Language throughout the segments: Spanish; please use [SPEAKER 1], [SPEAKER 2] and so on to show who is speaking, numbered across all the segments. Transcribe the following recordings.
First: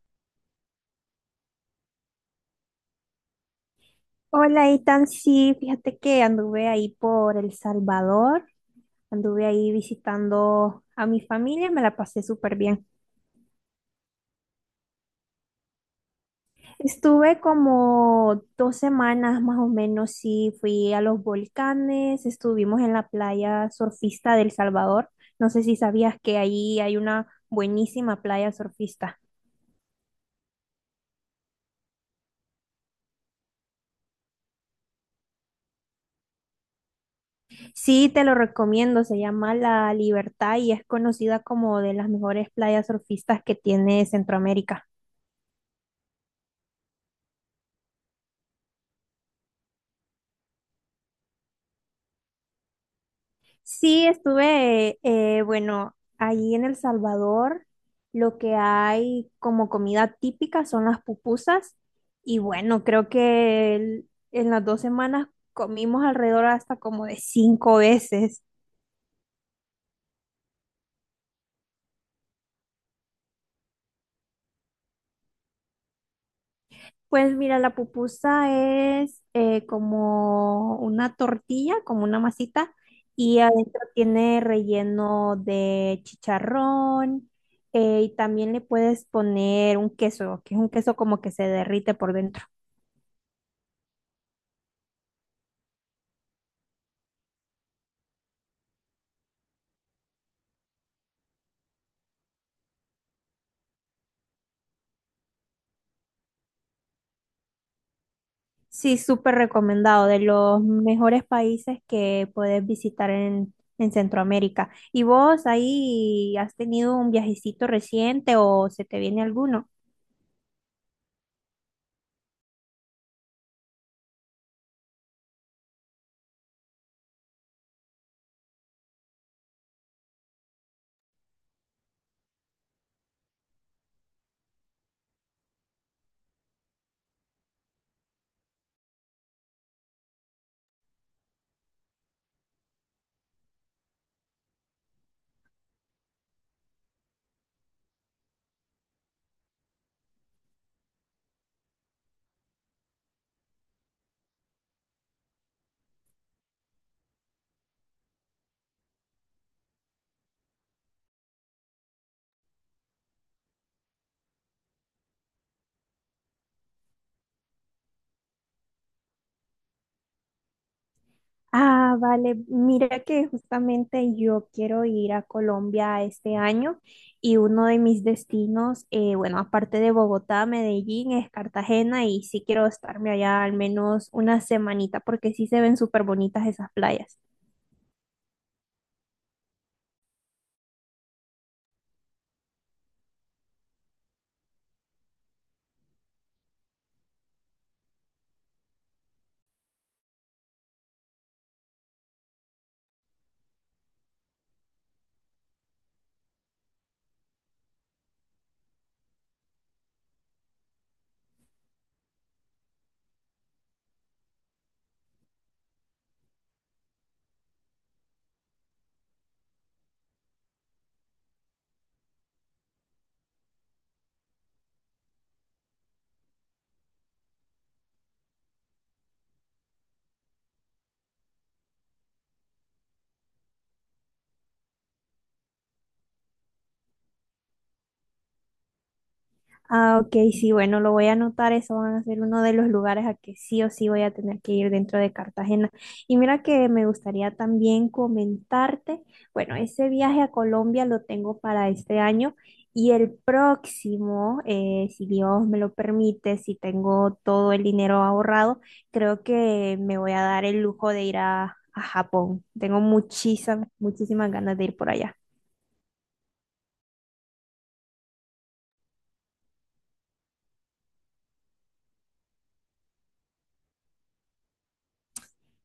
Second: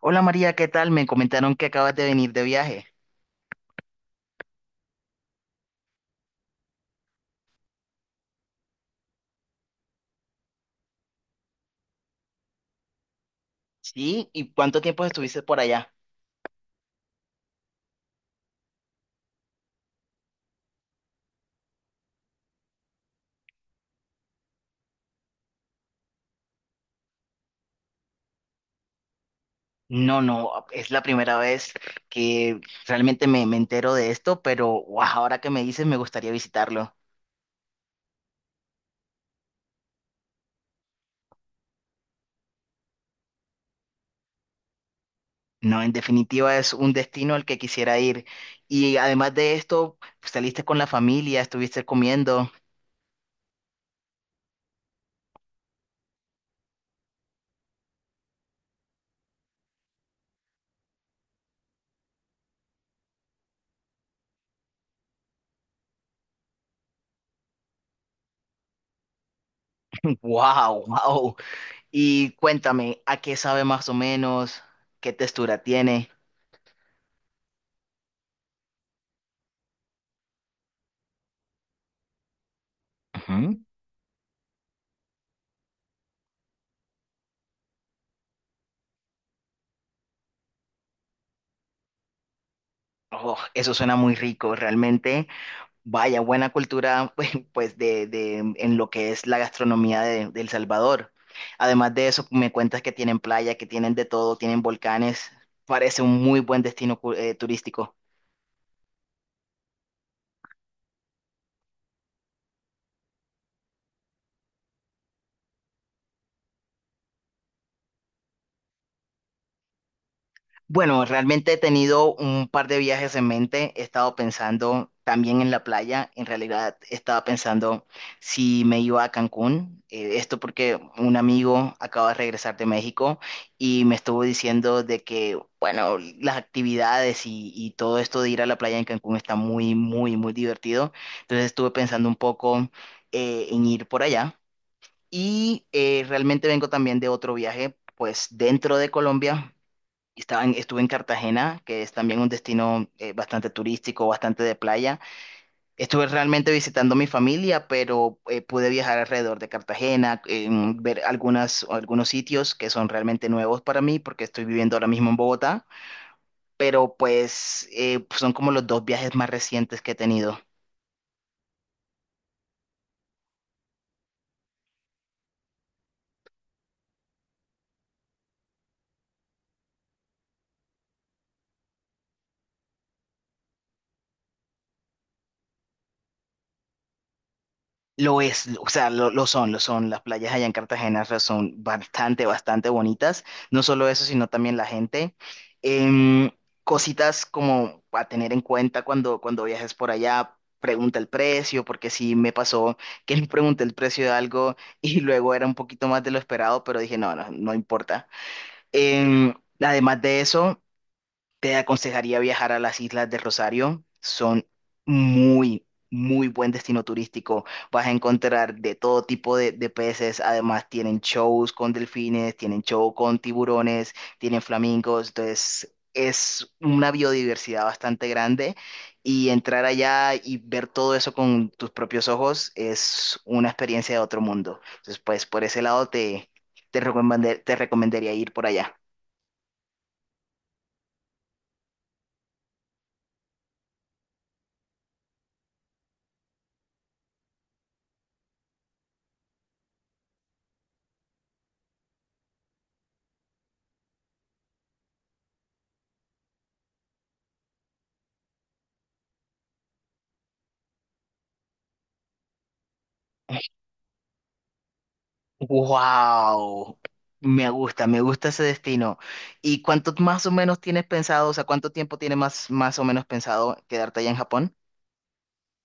[SPEAKER 1] Hola María, ¿qué tal? Me comentaron que acabas de venir de viaje.
[SPEAKER 2] Hola, Itan. Sí, fíjate que anduve ahí por El Salvador, anduve ahí visitando a mi familia, me la pasé súper bien.
[SPEAKER 1] ¿Sí? ¿Y cuánto tiempo estuviste por allá?
[SPEAKER 2] Estuve como 2 semanas más o menos, sí, fui a los volcanes, estuvimos en la playa surfista del Salvador. No sé si sabías que ahí hay una buenísima playa surfista.
[SPEAKER 1] No, no, es la primera vez que realmente me entero de esto, pero guau, ahora que me dices me gustaría visitarlo.
[SPEAKER 2] Sí, te lo recomiendo, se llama La Libertad y es conocida como de las mejores playas surfistas que tiene Centroamérica.
[SPEAKER 1] No, en definitiva es un destino al que quisiera ir. Y además de esto, pues, saliste con la familia, estuviste comiendo.
[SPEAKER 2] Sí, estuve, bueno, allí en El Salvador, lo que hay como comida típica son las pupusas y bueno, creo que en las 2 semanas comimos alrededor hasta como de 5 veces.
[SPEAKER 1] Wow, wow. Y cuéntame, ¿a qué sabe más o menos? ¿Qué textura tiene?
[SPEAKER 2] Pues mira, la pupusa es como una tortilla, como una masita, y
[SPEAKER 1] Ujú.
[SPEAKER 2] adentro tiene relleno de chicharrón, y también le puedes poner un queso, que es un queso como que se derrite por dentro.
[SPEAKER 1] Oh, eso suena muy rico, realmente. Vaya, buena cultura, pues, pues, en lo que es la gastronomía de El Salvador. Además de eso, me cuentas que tienen playa, que tienen de todo, tienen volcanes. Parece un muy buen destino turístico.
[SPEAKER 2] Sí, súper recomendado, de los mejores países que puedes visitar en Centroamérica. ¿Y vos ahí has tenido un viajecito reciente o se te viene alguno?
[SPEAKER 1] Bueno, realmente he tenido un par de viajes en mente. He estado pensando también en la playa. En realidad, estaba pensando si me iba a Cancún. Esto porque un amigo acaba de regresar de México y me estuvo diciendo de que, bueno, las actividades y todo esto de ir a la playa en Cancún está muy, muy, muy divertido. Entonces estuve pensando un poco en ir por allá. Y realmente vengo también de otro viaje, pues dentro de Colombia estuve en Cartagena, que es también un destino bastante turístico, bastante de playa. Estuve realmente visitando a mi familia, pero pude viajar alrededor de Cartagena, ver algunos sitios que son realmente nuevos para mí, porque estoy viviendo ahora mismo en Bogotá, pero pues son como los dos viajes más recientes que he tenido.
[SPEAKER 2] Ah, vale. Mira que justamente yo quiero ir a Colombia este año y uno de mis destinos, bueno, aparte de Bogotá, Medellín, es Cartagena y sí quiero estarme allá al menos una semanita porque sí se ven súper bonitas esas playas.
[SPEAKER 1] Lo es, o sea, lo son, lo son. Las playas allá en Cartagena son bastante, bastante bonitas. No solo eso, sino también la gente. Em, Cositas como a tener en cuenta cuando viajes por allá, pregunta el precio, porque sí me pasó que no pregunté el precio de algo y luego era un poquito más de lo esperado, pero dije, no, no, no importa. Em, Además de eso, te aconsejaría viajar a las Islas de Rosario. Son muy, muy buen destino turístico. Vas a encontrar de todo tipo de peces. Además, tienen shows con delfines, tienen show con tiburones, tienen flamingos. Entonces, es una biodiversidad bastante grande. Y entrar allá y ver todo eso con tus propios ojos es una experiencia de otro mundo. Entonces, pues por ese lado te recomendaría ir por allá.
[SPEAKER 2] Ah, ok, sí, bueno, lo voy a anotar, eso van a ser uno de los lugares a que sí o sí voy a tener que ir dentro de Cartagena. Y mira que me gustaría también comentarte, bueno, ese viaje a Colombia lo tengo para este año y el próximo, si Dios me lo permite, si tengo todo el dinero ahorrado, creo que me voy a dar el lujo de ir a Japón. Tengo muchísimas, muchísimas ganas de ir por allá.
[SPEAKER 1] Wow, me gusta ese destino. ¿Y cuánto más o menos tienes pensado, o sea, cuánto tiempo tienes más, más o menos pensado quedarte allá en Japón?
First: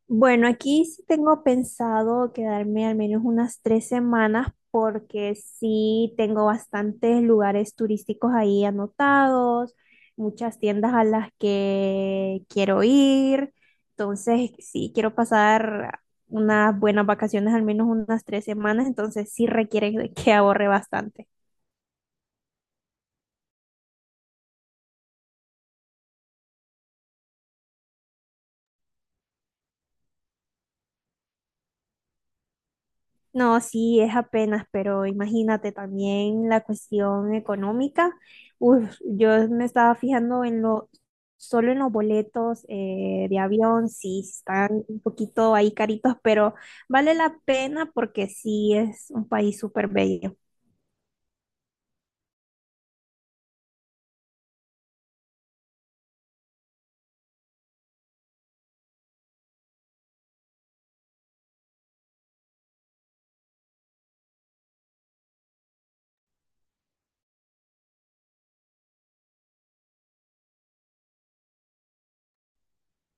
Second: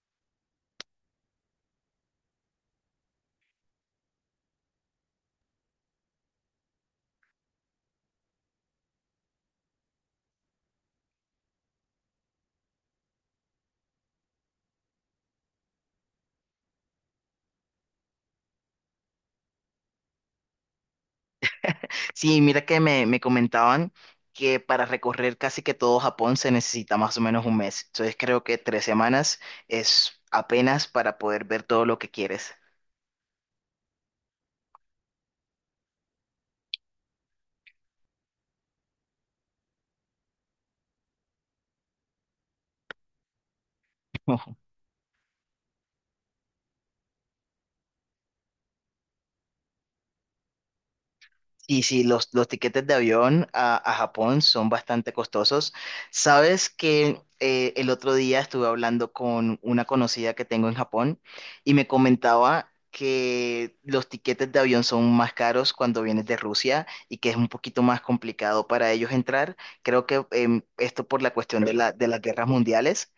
[SPEAKER 2] Bueno, aquí sí tengo pensado quedarme al menos unas 3 semanas porque sí tengo bastantes lugares turísticos ahí anotados, muchas tiendas a las que quiero ir. Entonces, sí quiero pasar unas buenas vacaciones, al menos unas tres semanas, entonces sí requiere de que ahorre bastante.
[SPEAKER 1] Sí, mira que me comentaban que para recorrer casi que todo Japón se necesita más o menos un mes. Entonces creo que tres semanas es apenas para poder ver todo lo que quieres.
[SPEAKER 2] No, sí, es apenas, pero imagínate también la cuestión económica. Uf, yo me estaba fijando solo en los boletos de avión, sí, están un poquito ahí caritos, pero vale la pena porque sí es un país súper bello.
[SPEAKER 1] Y sí, los tiquetes de avión a Japón son bastante costosos. Sabes que el otro día estuve hablando con una conocida que tengo en Japón y me comentaba que los tiquetes de avión son más caros cuando vienes de Rusia y que es un poquito más complicado para ellos entrar. Creo que esto por la cuestión de de las guerras mundiales,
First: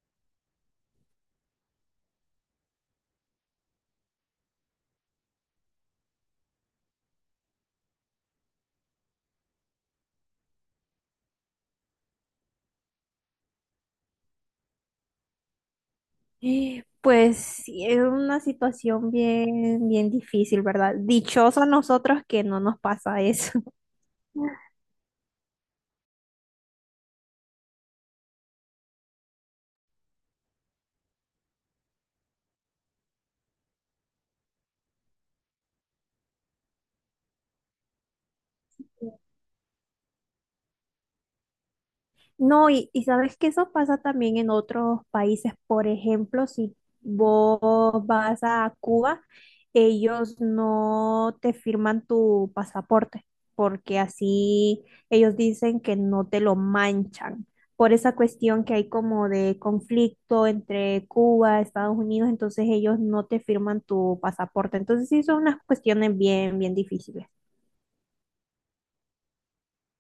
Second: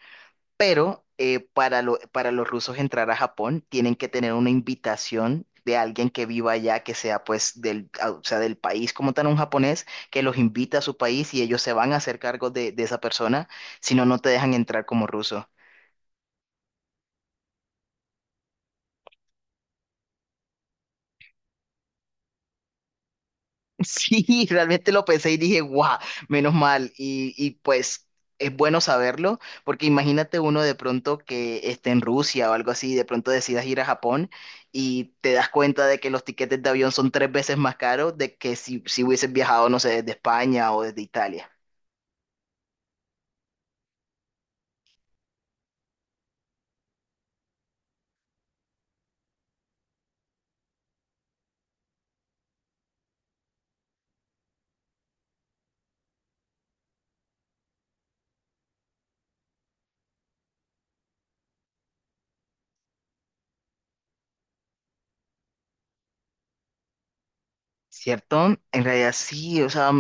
[SPEAKER 1] pero para los rusos entrar a Japón tienen que tener una invitación de alguien que viva allá, que sea pues del, ah, o sea, del país como tal, un japonés, que los invita a su país y ellos se van a hacer cargo de esa persona, si no, no te dejan entrar como ruso.
[SPEAKER 2] Pues sí, es una situación bien, bien difícil, ¿verdad? Dichosos nosotros que no nos pasa eso.
[SPEAKER 1] Sí, realmente lo pensé y dije, guau, menos mal. Y pues es bueno saberlo, porque imagínate uno de pronto que esté en Rusia o algo así, y de pronto decidas ir a Japón y te das cuenta de que los tiquetes de avión son tres veces más caros de que si, si hubieses viajado, no sé, desde España o desde Italia,
[SPEAKER 2] No, y sabes que eso pasa también en otros países. Por ejemplo, si vos vas a Cuba, ellos no te firman tu pasaporte, porque así ellos dicen que no te lo manchan. Por esa cuestión que hay como de conflicto entre Cuba, Estados Unidos, entonces ellos no te firman tu pasaporte. Entonces sí son unas cuestiones bien, bien difíciles.
[SPEAKER 1] ¿cierto? En realidad sí, o sea,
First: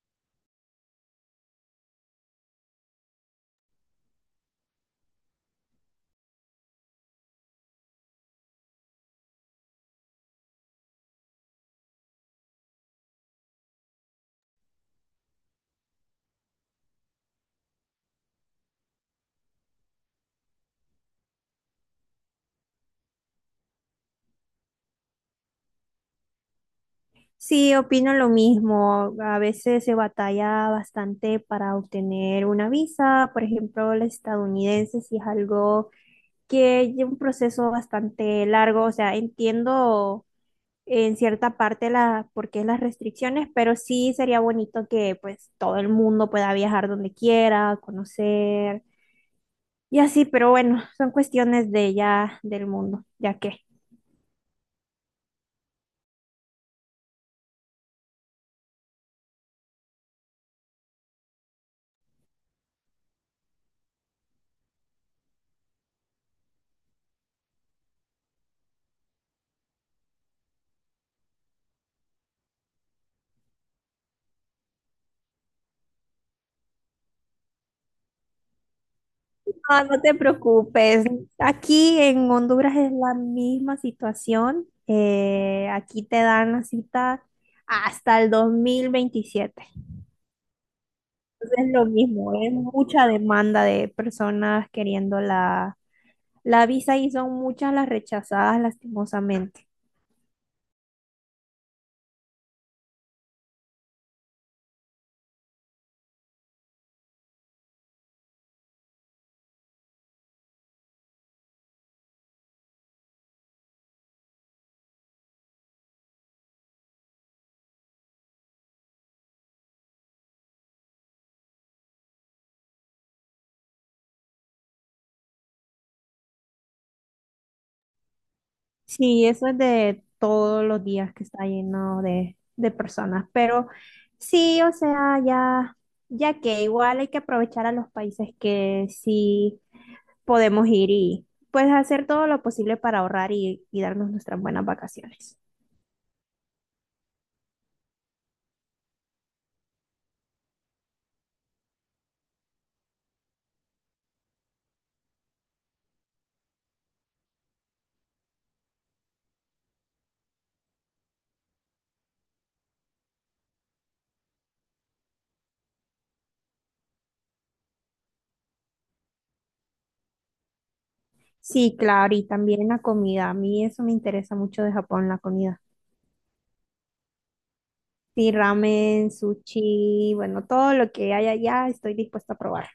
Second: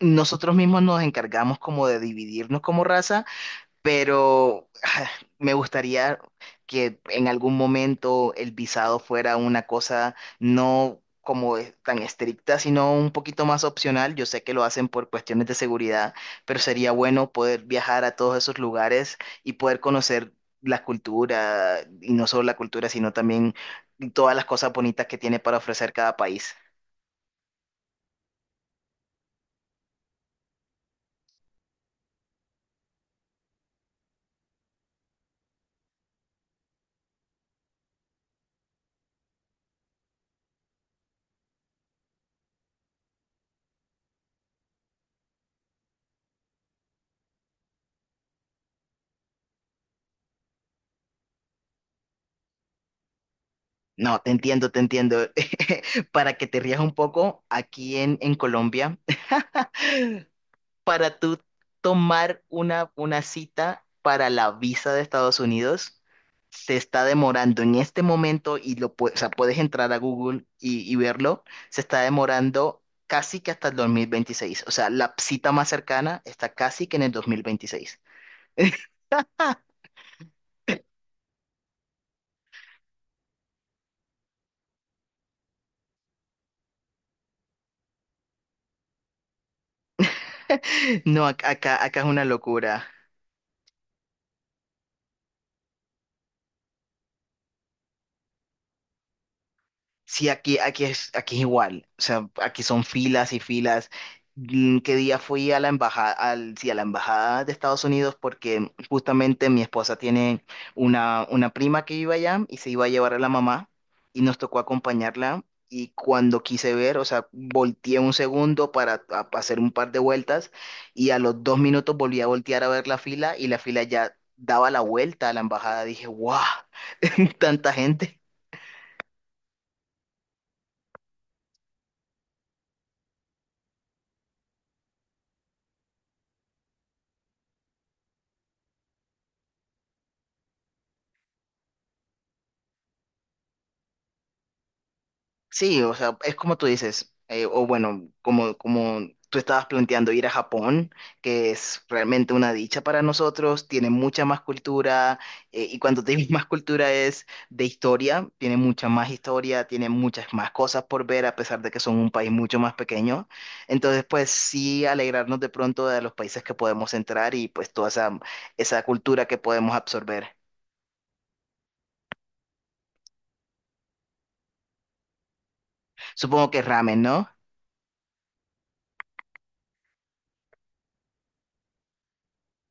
[SPEAKER 1] nosotros mismos nos encargamos como de dividirnos como raza, pero me gustaría que en algún momento el visado fuera una cosa no tan estricta, sino un poquito más opcional. Yo sé que lo hacen por cuestiones de seguridad, pero sería bueno poder viajar a todos esos lugares y poder conocer la cultura, y no solo la cultura, sino también todas las cosas bonitas que tiene para ofrecer cada país.
[SPEAKER 2] Sí, opino lo mismo. A veces se batalla bastante para obtener una visa, por ejemplo, la estadounidense, si es algo que lleva un proceso bastante largo. O sea, entiendo en cierta parte la, por qué las restricciones, pero sí sería bonito que pues todo el mundo pueda viajar donde quiera, conocer y así, pero bueno, son cuestiones de ya del mundo, ya que.
[SPEAKER 1] No, te entiendo, te entiendo. Para que te rías un poco, aquí en Colombia para tú tomar una cita para la visa de Estados Unidos se está demorando en este momento y o sea, puedes entrar a Google y verlo, se está demorando casi que hasta el 2026. O sea, la cita más cercana está casi que en el 2026.
[SPEAKER 2] No, no te preocupes. Aquí en Honduras es la misma situación. Aquí te dan la cita hasta el 2027.
[SPEAKER 1] No,
[SPEAKER 2] Entonces es lo
[SPEAKER 1] acá es una
[SPEAKER 2] mismo, es
[SPEAKER 1] locura.
[SPEAKER 2] mucha demanda de personas queriendo la visa y son muchas las rechazadas lastimosamente.
[SPEAKER 1] Sí, aquí es igual. O sea, aquí son filas y filas. Mm, ¿qué día fui a la embajada, al, sí, a la embajada de Estados Unidos? Porque justamente mi esposa tiene una prima que vive allá y se iba a llevar a la mamá y nos tocó acompañarla. Y cuando quise ver, o sea, volteé un segundo para hacer un par de vueltas y a los dos minutos volví a voltear a ver la fila y la fila ya daba la vuelta a la embajada. Dije, ¡guau! Tanta gente.
[SPEAKER 2] Sí, eso es de todos los días que está lleno de personas, pero sí, o sea, ya, ya que igual hay que aprovechar a los países que sí podemos ir y pues hacer todo lo posible para ahorrar y darnos nuestras buenas vacaciones.
[SPEAKER 1] Sí, o sea, es como tú dices, o bueno, como, como tú estabas planteando ir a Japón, que es realmente una dicha para nosotros, tiene mucha más cultura, y cuando te digo más cultura es de historia, tiene mucha más historia, tiene muchas más cosas por ver, a pesar de que son un país mucho más pequeño. Entonces, pues sí, alegrarnos de pronto de los países que podemos entrar y pues toda esa cultura que podemos absorber.
[SPEAKER 2] Sí, claro, y también la comida, a mí eso me interesa mucho de Japón, la comida.
[SPEAKER 1] Supongo que ramen, ¿no?
[SPEAKER 2] Sí, ramen, sushi, bueno, todo lo que haya allá estoy dispuesta a probar.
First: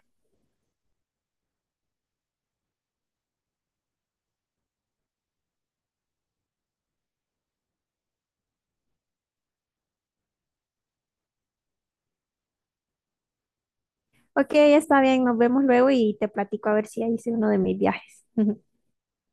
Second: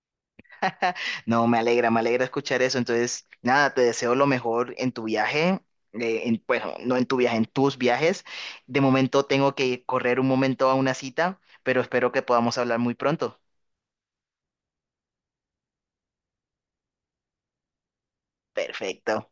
[SPEAKER 1] No, me alegra escuchar eso. Entonces, nada, te deseo lo mejor en tu viaje. Bueno, no en tu viaje, en tus viajes. De momento tengo que correr un momento a una cita, pero espero que podamos hablar muy pronto.
[SPEAKER 2] Ok, está bien, nos vemos luego y te platico a ver si hice uno de mis viajes.
[SPEAKER 1] Perfecto.